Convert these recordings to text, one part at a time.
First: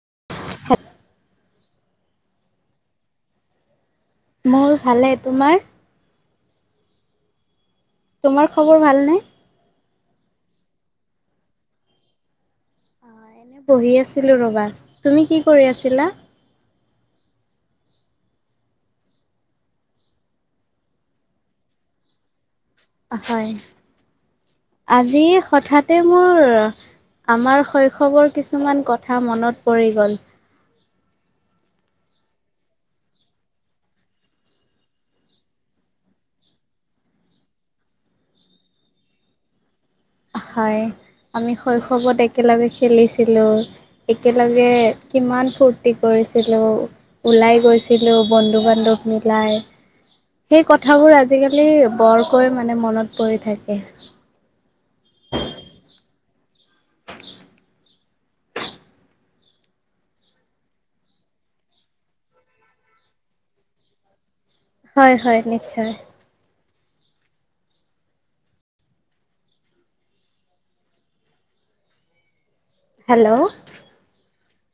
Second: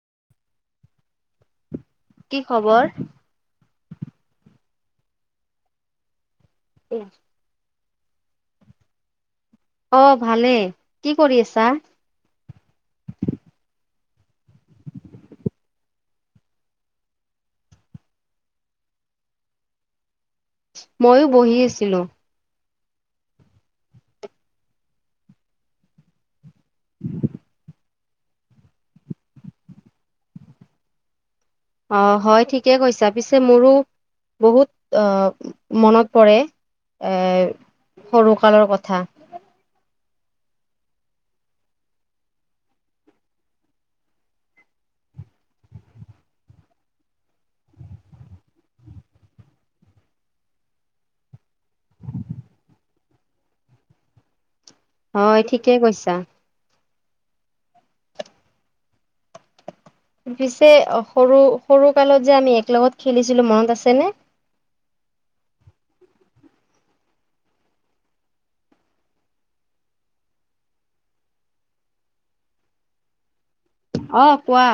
[unintelligible] কি খবৰ? মোৰ ভালে। তোমাৰ? উম। তোমাৰ খবৰ ভালনে? অঁ ভালেই। কি কৰি আছা? অ এনে বহি আছিলো ৰবা। তুমি কি কৰি আছিলা? মইয়ো বহি আছিলোঁ। হয় আজি হঠাতে মোৰ আমাৰ শৈ শৱৰ কিছুমান কথা মনত পৰি গ'ল। অঁ হয় ঠিকে কৈছা, পিছে মোৰো বহুত মনত পৰে সৰুকালৰ কথা। হয়, আমি শৈশৱত একেলগে খেলিছিলোঁ। একেলগে কিমান ফূৰ্তি কৰিছিলোঁ ওলাই গৈছিলো বন্ধু বান্ধৱ মিলাই সেই কথাবোৰ আজিকালি বৰকৈ মানে মনত পৰি থাকে। হয় ঠিকেই কৈছা। [unintelligible] পিছে সৰু সৰু, কালত যে আমি এক লগত খেলিছিলো মনত আছেনে? হয় হয় নিশ্চয়। হেল্ল'। অ কোৱা।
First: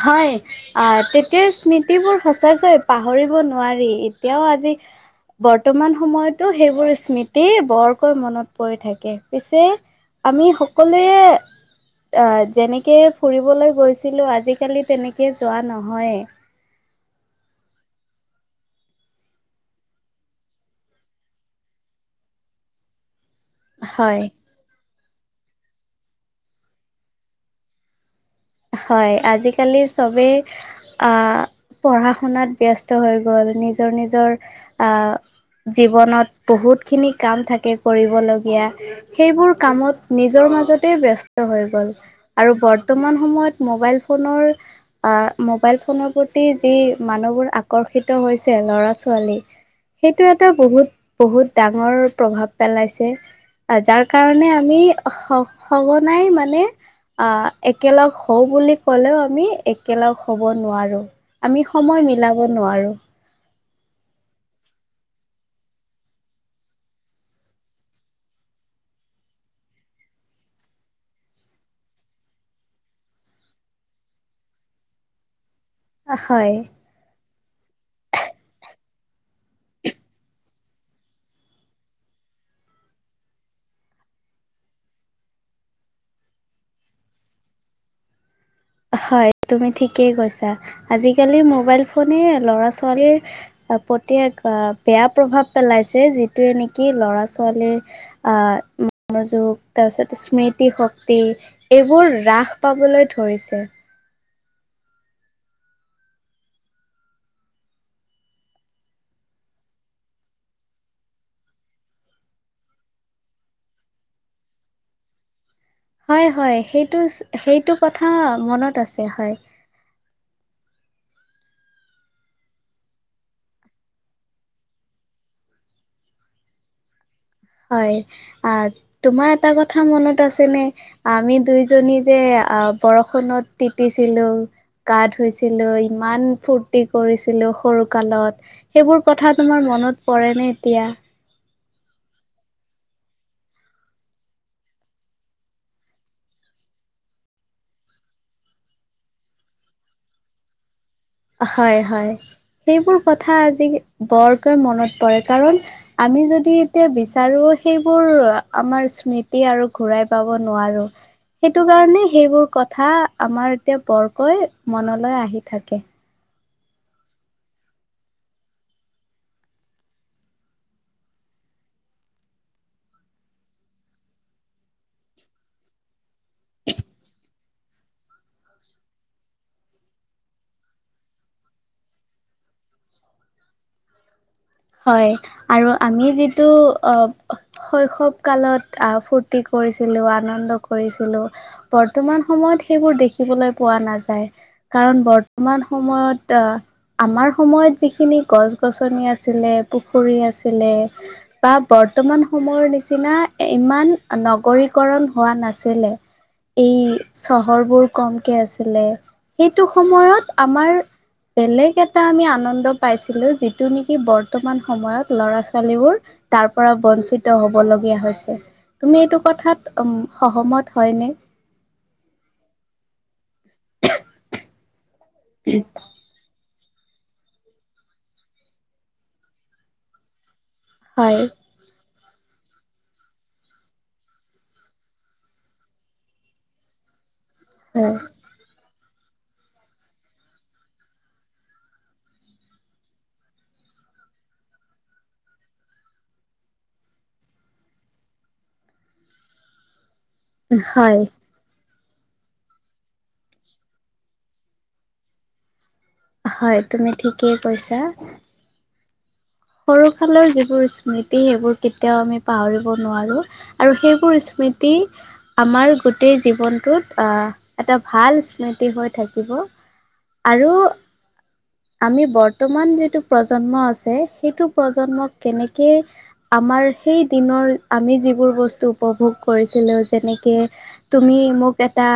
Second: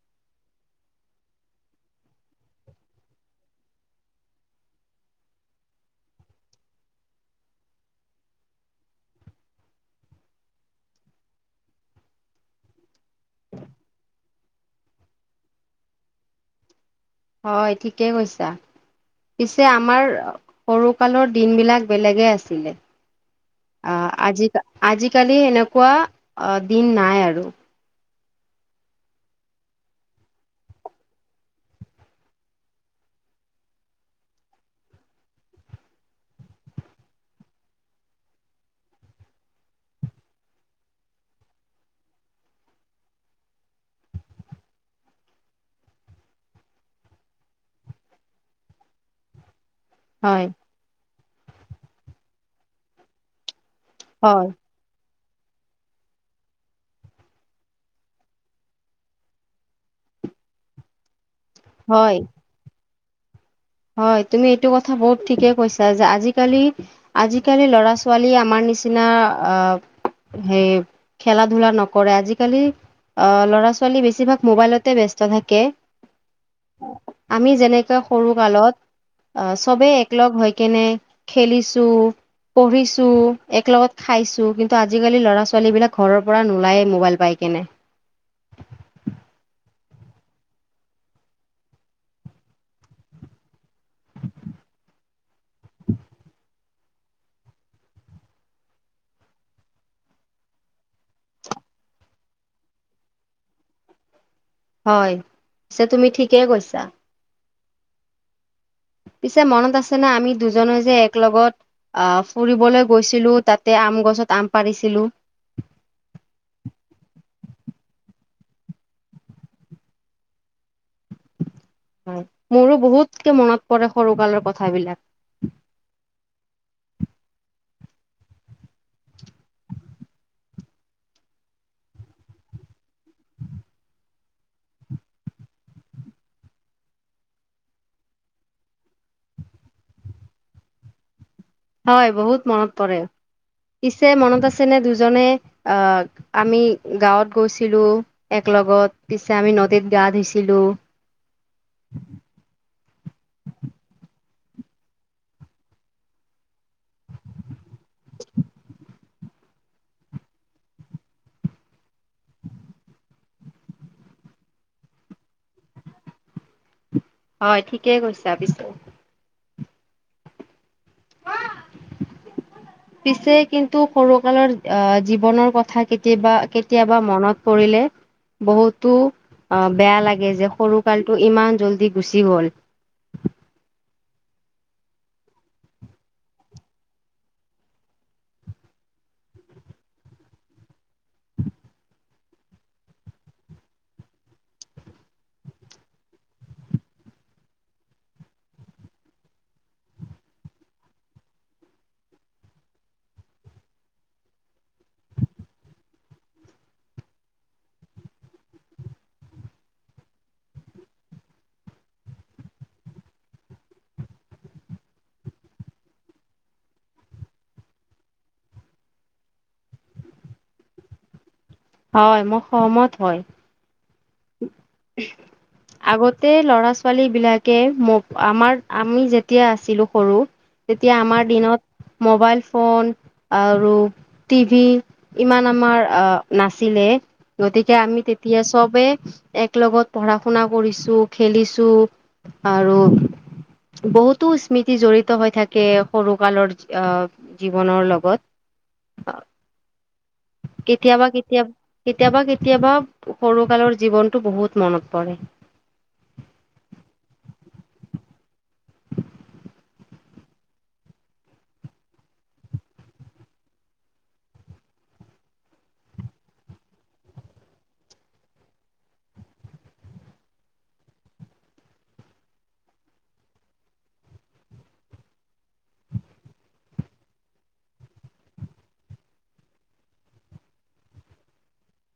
হয়, আহ তেতিয়া স্মৃতিবোৰ সঁচাকৈ পাহৰিব নোৱাৰি এতিয়াও আজি বৰ্তমান সময়তো সেইবোৰ স্মৃতি বৰকৈ মনত পৰি থাকে পিছে আমি সকলোৱে, আহ যেনেকে ফুৰিবলৈ গৈছিলো আজি আজিকালি তেনেকৈ যোৱা নহয়েই। হয় ঠিকেই কৈছা, পিছে আমাৰ সৰুকালৰ দিনবিলাক বেলেগে আছিলে। অ হয় আজি আজি। আজিকালি এনেকুৱা দিন নাই আৰু।। হয়, আজিকালি চবেই আহ পঢ়া শুনাত ব্যস্ত হৈ গ'ল, নিজৰ নিজৰ আহ জীৱনত বহুতখিনি কাম থাকে কৰিবলগীয়া সেইবোৰ কামত নিজৰ মাজতে ব্যস্ত হৈ গ'ল আৰু বৰ্তমান। সময়ত মোবাইল ফোনৰ আহ মোবাইল ফোনৰ প্ৰতি যি মানুহবোৰ আকৰ্ষিত হৈছে ল'ৰা ছোৱালী। সেইটো হয় এটা বহুত। বহুত ডাঙৰ প্ৰভাৱ পেলাইছে। যাৰ হয় কাৰণে আমি স সঘনাই মানে আহ। একেলগ হওঁ বুলি ক'লেও আমি একেলগ হ'ব নোৱাৰোঁ। আমি সময় হয় মিলাব নোৱাৰো। হয়, তুমি এইটো কথা বহুত ঠিকে কৈছা যে আজিকালি আজিকালি ল'ৰা ছোৱালী আমাৰ নিচিনা হেই খেলা ধূলা নকৰে আজিকালি ল'ৰা ছোৱালী বেছিভাগ মোবাইলতে ব্যস্ত থাকে। হয় আমি যেনেকে সৰু চবেই একলগ হৈ কেনে, খেলিছো পঢ়িছো এক লগত খাইছো কিন্তু আজিকালি ল'ৰা ছোৱালী বিলাক ঘৰৰ পৰা নোলায়ে মোবাইল পাই কেনে। হয় তুমি ঠিকেই কৈছা, আজিকালি মোবাইল ফোনে ল'ৰা ছোৱালীৰ প্ৰতিক বেয়া প্ৰভাৱ পেলাইছে যিটোয়ে নেকি কি ল'ৰা ছোৱালীৰ আহ মনোযোগ তাৰ পিছত স্মৃতি শক্তি এইবোৰ ৰাস পাবলৈ ধৰিছে। [unintelligible] হয় পিছে তুমি ঠিকেই কৈছা। পিছে মনত আছেনে আমি দুজনে যে এক লগত ফুৰিবলৈ গৈছিলোঁ তাতে আম গছত আম পাৰিছিলোঁ। হয় হয় সেইটো সেইটো কথা মনত আছে হয়। হয়, মোৰো বহুতকে মনত পৰে সৰুকালৰ কথাবিলাক। হয় আ তোমাৰ এটা কথা মনত আছে নে? আমি দুইজনী যে, আহ বৰষুণত তিতিছিলো গা ধুইছিলো ইমান ফুৰ্তি কৰিছিলো সৰু কালত সেইবোৰ কথা তোমাৰ মনত পৰে নে এতিয়া। হয়, বহুত মনত পৰে পিছে মনত আছেনে দুজনে আহ আমি গাঁৱত গৈছিলো এক লগত পিছে আমি নদীত গা ধুইছিলো। হয় হয়, সেইবোৰ কথা আজি বৰকৈ মনত পৰে কাৰণ আমি যদি এতিয়া বিচাৰো। সেইবোৰ আমাৰ স্মৃতি। আৰু ঘূৰাই পাব নোৱাৰো, সেইটো কাৰণে সেইবোৰ কথা আমাৰ এতিয়া বৰকৈ মনলৈ আহি থাকে। হয় ঠিকেই কৈছ পিছে। পিছে কিন্তু সৰুকালৰ আহ জীৱনৰ কথা কেতি কেতিয়াবা কেতিয়াবা মনত কৰিলে, বহুতো অ বেয়া লাগে যে সৰুকালটো ইমান জল্দি গুচি গ'ল। হয় আৰু আমি যিটো আহ, শৈশৱ কালত আহ ফূৰ্তি কৰিছিলো, আনন্দ কৰিছিলো বৰ্তমান সময়ত সেইবোৰ দেখিবলৈ পোৱা নাযায় কাৰণ বৰ্তমান সময়ত আহ আমাৰ সময়ত যিখিনি গছ গছনি আছ ছিলে, পুখুৰী আছিলে বা বৰ্তমান সময়ৰ নিচিনা ইমান নগৰীকৰণ হোৱা নাছিলে, এই চহৰবোৰ কমকে আছিলে, সেইটো সময়ত আমাৰ বেলেগ এটা আমি আনন্দ পাইছিলো যিটো কি বৰ্তমান সময়ত ল'ৰা -ছোৱালীবোৰ তাৰ পৰা বঞ্চিত হ'ব লগীয়া হৈছে। তুমি এইটো কথাত উম সহ হয় মই সহমত হয়। [inaudible] আগতে লৰা ছ ছোৱালী বিলাকে মো আমাৰ আমি যেতিয়া আছিলো সৰু তেতিয়া হয় আমাৰ দিনত মোবাইল ফোন আৰু টিভি ইমান আমাৰ আ নাছিলে। গতিকে হয় আমি তেতিয়া চবে এক লগত পঢ়া শুনা কৰিছো, খেলিছো আৰু বহুতো স্মৃতি জড়িত হৈ থাকে সৰু কালৰ আহ জীৱনৰ লগত আহ। হয় কেতিয়াবা কেতিয়া কেতিয়াবা কেতিয়াবা সৰুকালৰ জীৱনটো বহুত মনত পৰে। হয় তুমি ঠিকেই কৈছা। সৰু ফালৰ যিবোৰ স্মৃতি সেইবোৰ কেতিয়াও আমি পাহৰিব নোৱাৰোঁ আৰু সেইবোৰ স্মৃতি আমাৰ গোটেই জীৱনটোত এটা ভাল স্মৃতি হৈ থাকিব আৰু আমি বৰ্তমান যিটো প্ৰজন্ম আছে সেইটো প্ৰজন্মক কেনেকেই আমাৰ সেই দিনৰ আমি যিবোৰ বস্তু উপভোগ কৰিছিলো, যেনেকে তুমি মোক এটা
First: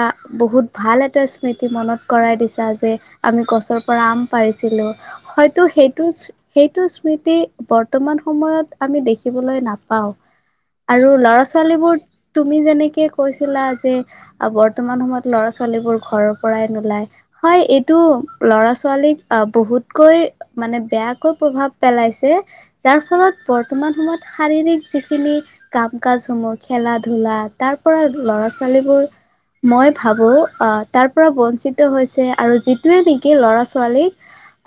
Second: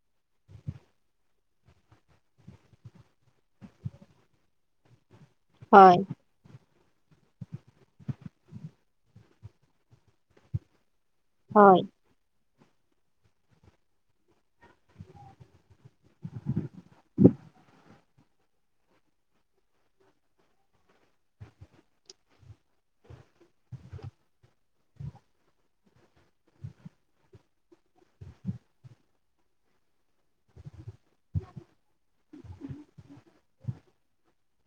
বহুত ভাল এটা স্মৃতি মনত কৰাই দিছা যে আমি গছৰ পৰা আম পাৰিছিলো হয়তো হয় সেইটো সেই তুচ স্মৃতি বৰ্তমান সময়ত আমি দেখিবলৈ নাপাওঁ। আৰু ল'ৰা হয় ছোৱালীবোৰ তুমি যেনেকে কৈছিলা যে বৰ্তমান সময়ত ল'ৰা- ছোৱালীবোৰ ঘৰৰ পৰাই নোলায় হয় এইটো ল'ৰা ছোৱালীক বহুতকৈ মানে বেয়াকৈ প্ৰভাৱ পেলাইছে, যাৰ ফলত বৰ্তমান সময়ত শাৰীৰিক যিখিনি কাম কাজসমূহ খেলা ধূলা তাৰ পৰা ল'ৰা- ছোৱালীবোৰ মই ভাবো আহ তাৰ পৰা বঞ্চিত হৈছে আৰু যিটোৱে নেকি ল'ৰা -ছোৱালীক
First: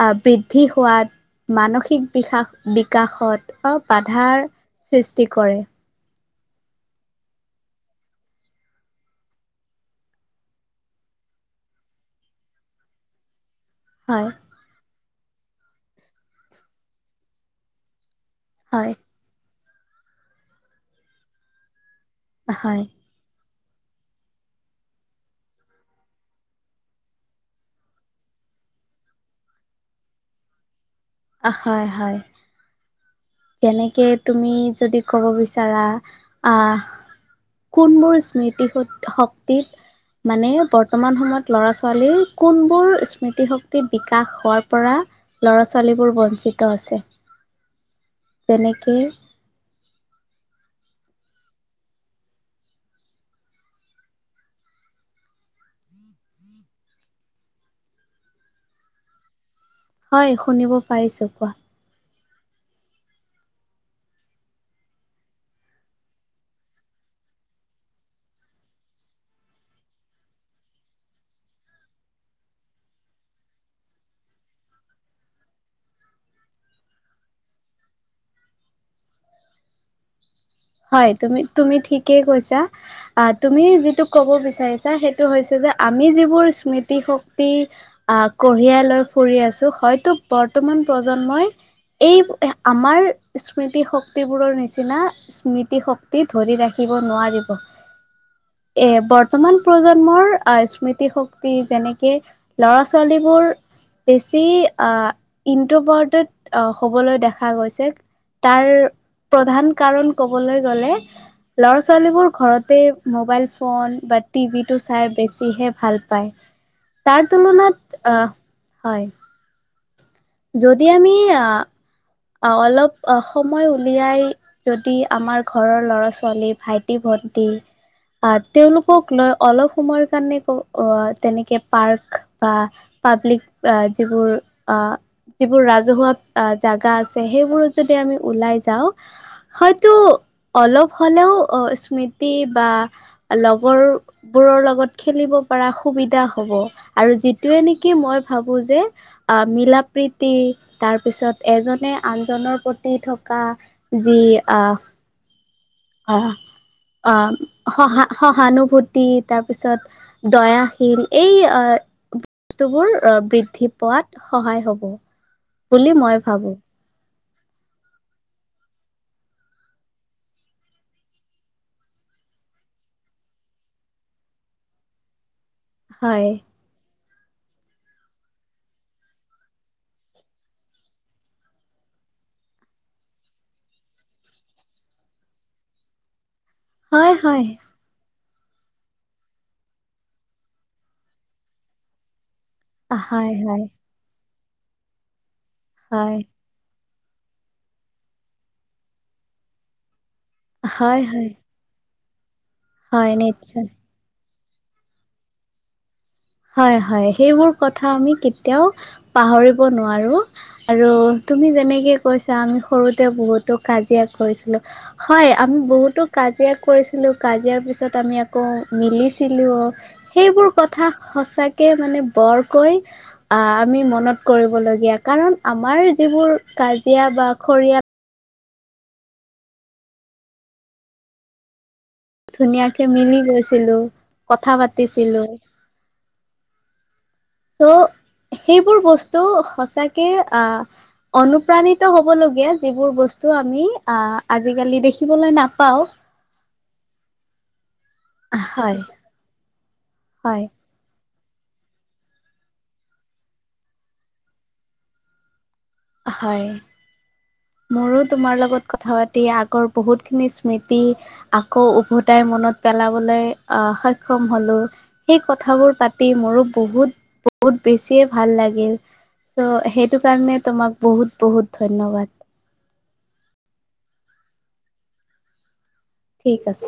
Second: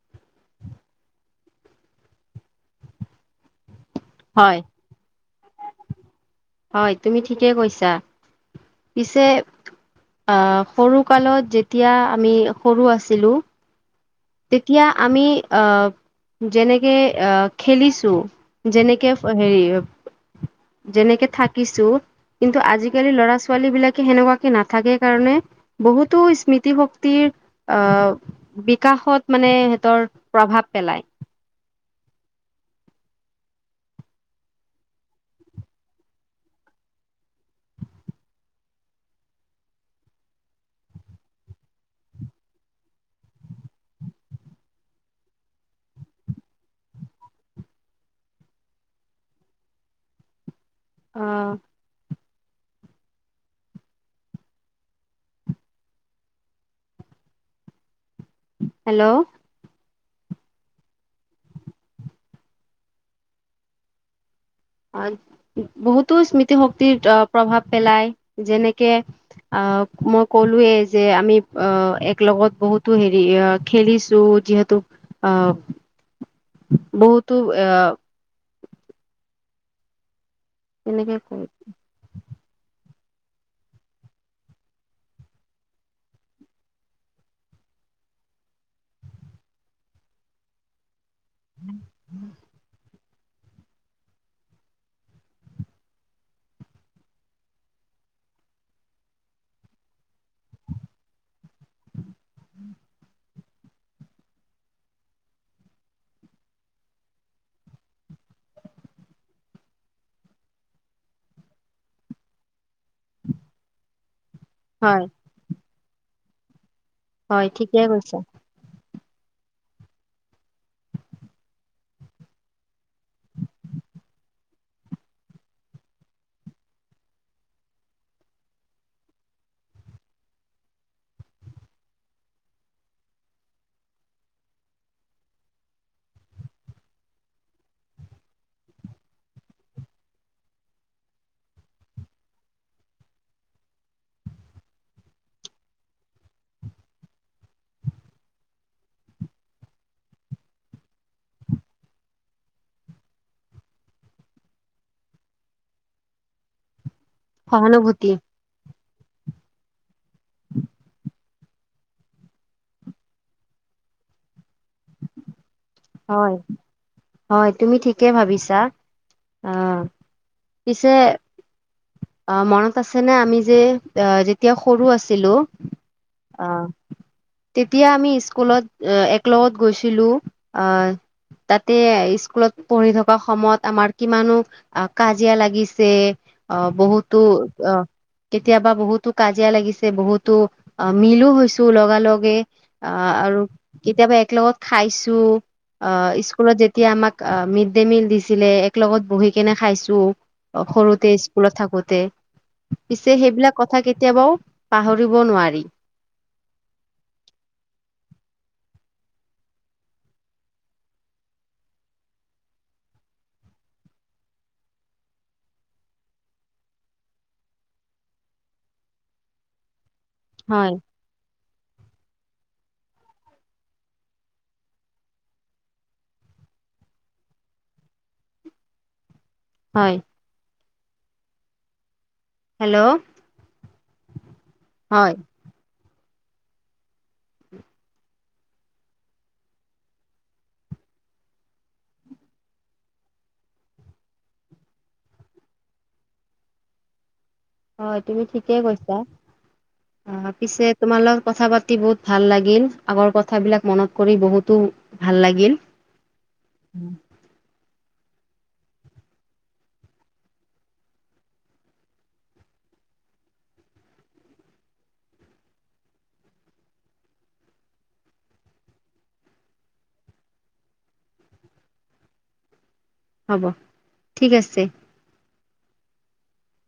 আহ বৃদ্ধি হোৱাত মানসিক বিকাশ বিকাশত বাধাৰ হয় সৃষ্টি কৰে। হয় তুমি ঠিকে কৈছা, পিছে আহ সৰু কালত যেতিয়া আমি সৰু আছিলো হয় তেতিয়া আমি আ যেনেকে আ খেলিছোঁ হয় যেনেকে হেৰি যেনেকে থাকিছো কিন্তু হয় আজিকালি ল'ৰা ছো ছোৱালী বিলাকে সেনেকুৱাকে নাথাকে কাৰণে বহুতো স্মৃতি শক্তিৰ আ ব্ৰি বিকাশত মানে সিহঁতৰ প্ৰভাৱ পেলায়। হয় হয়। যেনেকে তুমি যদি ক'ব বিচাৰা, আহ কোনবোৰ স্মৃতি শক্তিত মানে বৰ্তমান সময়ত ল'ৰা -ছোৱালীৰ কোনবোৰ স্মৃতিশক্তি বিকাশ হোৱাৰ পৰা ল'ৰা -ছোৱালীবোৰ বঞ্চিত আছে? তেনেকে। অহ। হেল্ল'। হয় শুনিব পাৰিছোঁ কোৱা? আহ বহুতো স্মৃতিশক্তিৰ অ প্ৰভাৱ পেলাই, যেনেকে আহ মই কলোৱে যে আমি, আহ এক লগত বহুতো হেৰি আহ খেলিছো যিহেতু আহ বহুতো আ। হয়, কেনেকে ক তুমি তুমি ঠিকেই কৈছা। আহ, তুমি যিটো ক'ব বিচাৰিছা সেইটো হৈছে যে আমি যিবোৰ স্মৃতি শক্তি আহ কঢ়িয়াই লৈ ফুৰি আছো হয়তো বৰ্তমান প্ৰ। জন্মই এই আমাৰ। স্মৃতি শক্তিবোৰৰ নিচিনা। স্মৃতি শক্তি ধৰি ৰাখিব নোৱাৰিব। এ বৰ্তমান প্ৰজন্মৰ আহ স্মৃতিশক্তি যেনে। কে ল'ৰা ছোৱালীবোৰ। বেছি ইনটভাৰটেড হ'বলৈ দেখা গৈছে, তাৰ প্ৰধান কাৰণ। কবলৈ গলে ল'ৰা ছোৱালীবোৰ ঘৰতে মোবাইল ফোন বা। টিভিটো হয় চাই বেছিহে ভাল। পায়। তাৰ হয় ঠিকে তুলনাত কৈছা আহ। হয়। যদি আমি আহ। অলপ সময় উলিয়াই যদি আমাৰ ঘৰৰ লৰা ছোৱালী ভাইটি ভন্টি আহ তেওঁলোকক লৈ অলপ সময়ৰ কাৰণে ক তেনেকে পাৰ্ক বা পাব্লিক যিবোৰ আহ যিবোৰ ৰাজহুৱা আ জাগা আছে। সেইবোৰত যাতে আমি ওলাই যাওঁ, হয়তো অলপ হ'লেও স্মৃতি বা লগৰ বোৰৰ লগত খেলিব পাৰা সুবিধা হ'ব, আৰু যিটোয়ে নেকি মই ভাবো যে মিলাপ্ৰীতি তাৰপিছত এজনে। আনজনৰ প্ৰতি থকা যি আহ অহ। অ সহা সহানুভূতি সহানুভূত। তাৰ পিছত দয়াশিল, এই বস্তুবোৰ বৃদ্ধি পোৱাত সহায় হ'ব। বুলি মই হয় ভাবো। হয় তুমি ঠিকে ভাবিছা, আহ পিছে। অ মনত আছেনে? আমি যে আহ যেতিয়া সৰু আছিলো। হয়। আহ তেতিয়া আমি স্কুলত একলগত গৈছিলো, আহ তাতে স্কুলত পঢ়ি থকা সময়ত আমাৰ কিমানো কাজিয়া লাগিছে। অ হয় বহুতো হয় অ। কেতিয়াবা বহুতো কাজিয়া লাগিছে বহুতো অ মিলো হৈছো লগা লগে। অ হয় আৰু হয় কেতিয়াবা। লগত খাইছো। অ হয় স্কুলত যে। এতিয়া আমাক মিড ডে মিল দিছিলে, এক লগত বহি কেনে খাইছো। হয় হয়। থাকোঁতে। পিছে হয় সেইবিলাক নিশ্চয় কথা কেতিয়াবাও। পাহৰিব নোৱাৰি হয় হয় সেইবোৰ কথা আমি কেতিয়াও পাহৰিব নোৱাৰো আৰু তুমি যেনেকে কৈছা আমি সৰুতে বহুতো কাজিয়া কৰিছিলো হয় আমি বহুতো কাজিয়া কৰিছিলো কাজিয়াৰ পিছত আমি আকৌ মিলিছিলো। সেইবোৰ হয় কথা সঁচাকে মানে বৰকৈ আহ আমি মনত কৰিবলগীয়া কাৰণ আমাৰ যিবোৰ কাজিয়া বা খৰিয়াল হয় হেল্ল' ধুনীয়াকে মিলি গৈছিলো। কথা হয় পাতিছিলো। চ' সেইবোৰ বস্তু সচাকে আহ অনুপ্ৰাণিত হবলগীয়া যিবোৰ বস্তু আমি আহ আজিকালি দেখিবলৈ নাপাও হয় তুমি ঠিকে কৈছা অ হয়, পিছে তোমালোক কথা পাতি বহুত ভাল লাগিল আগৰ কথাবিলাক মনত কৰি বহুতো ভাল লাগি হয় মোৰোত তোমাৰ লগত কথা পাতি আগৰ বহুতখিনি স্মৃতি আকৌ উভতাই মনত পেলাবলৈ সক্ষম হ'লোঁ। সেই কথাবোৰ পাতি মোৰো বহুত বহুত বেছিয়ে ভাল লাগিল। চ' সেইটো কাৰণে তোমাক। বহুত বহুত ধন্যবাদ। হ'ব ঠিক আছে। ঠিক আছে।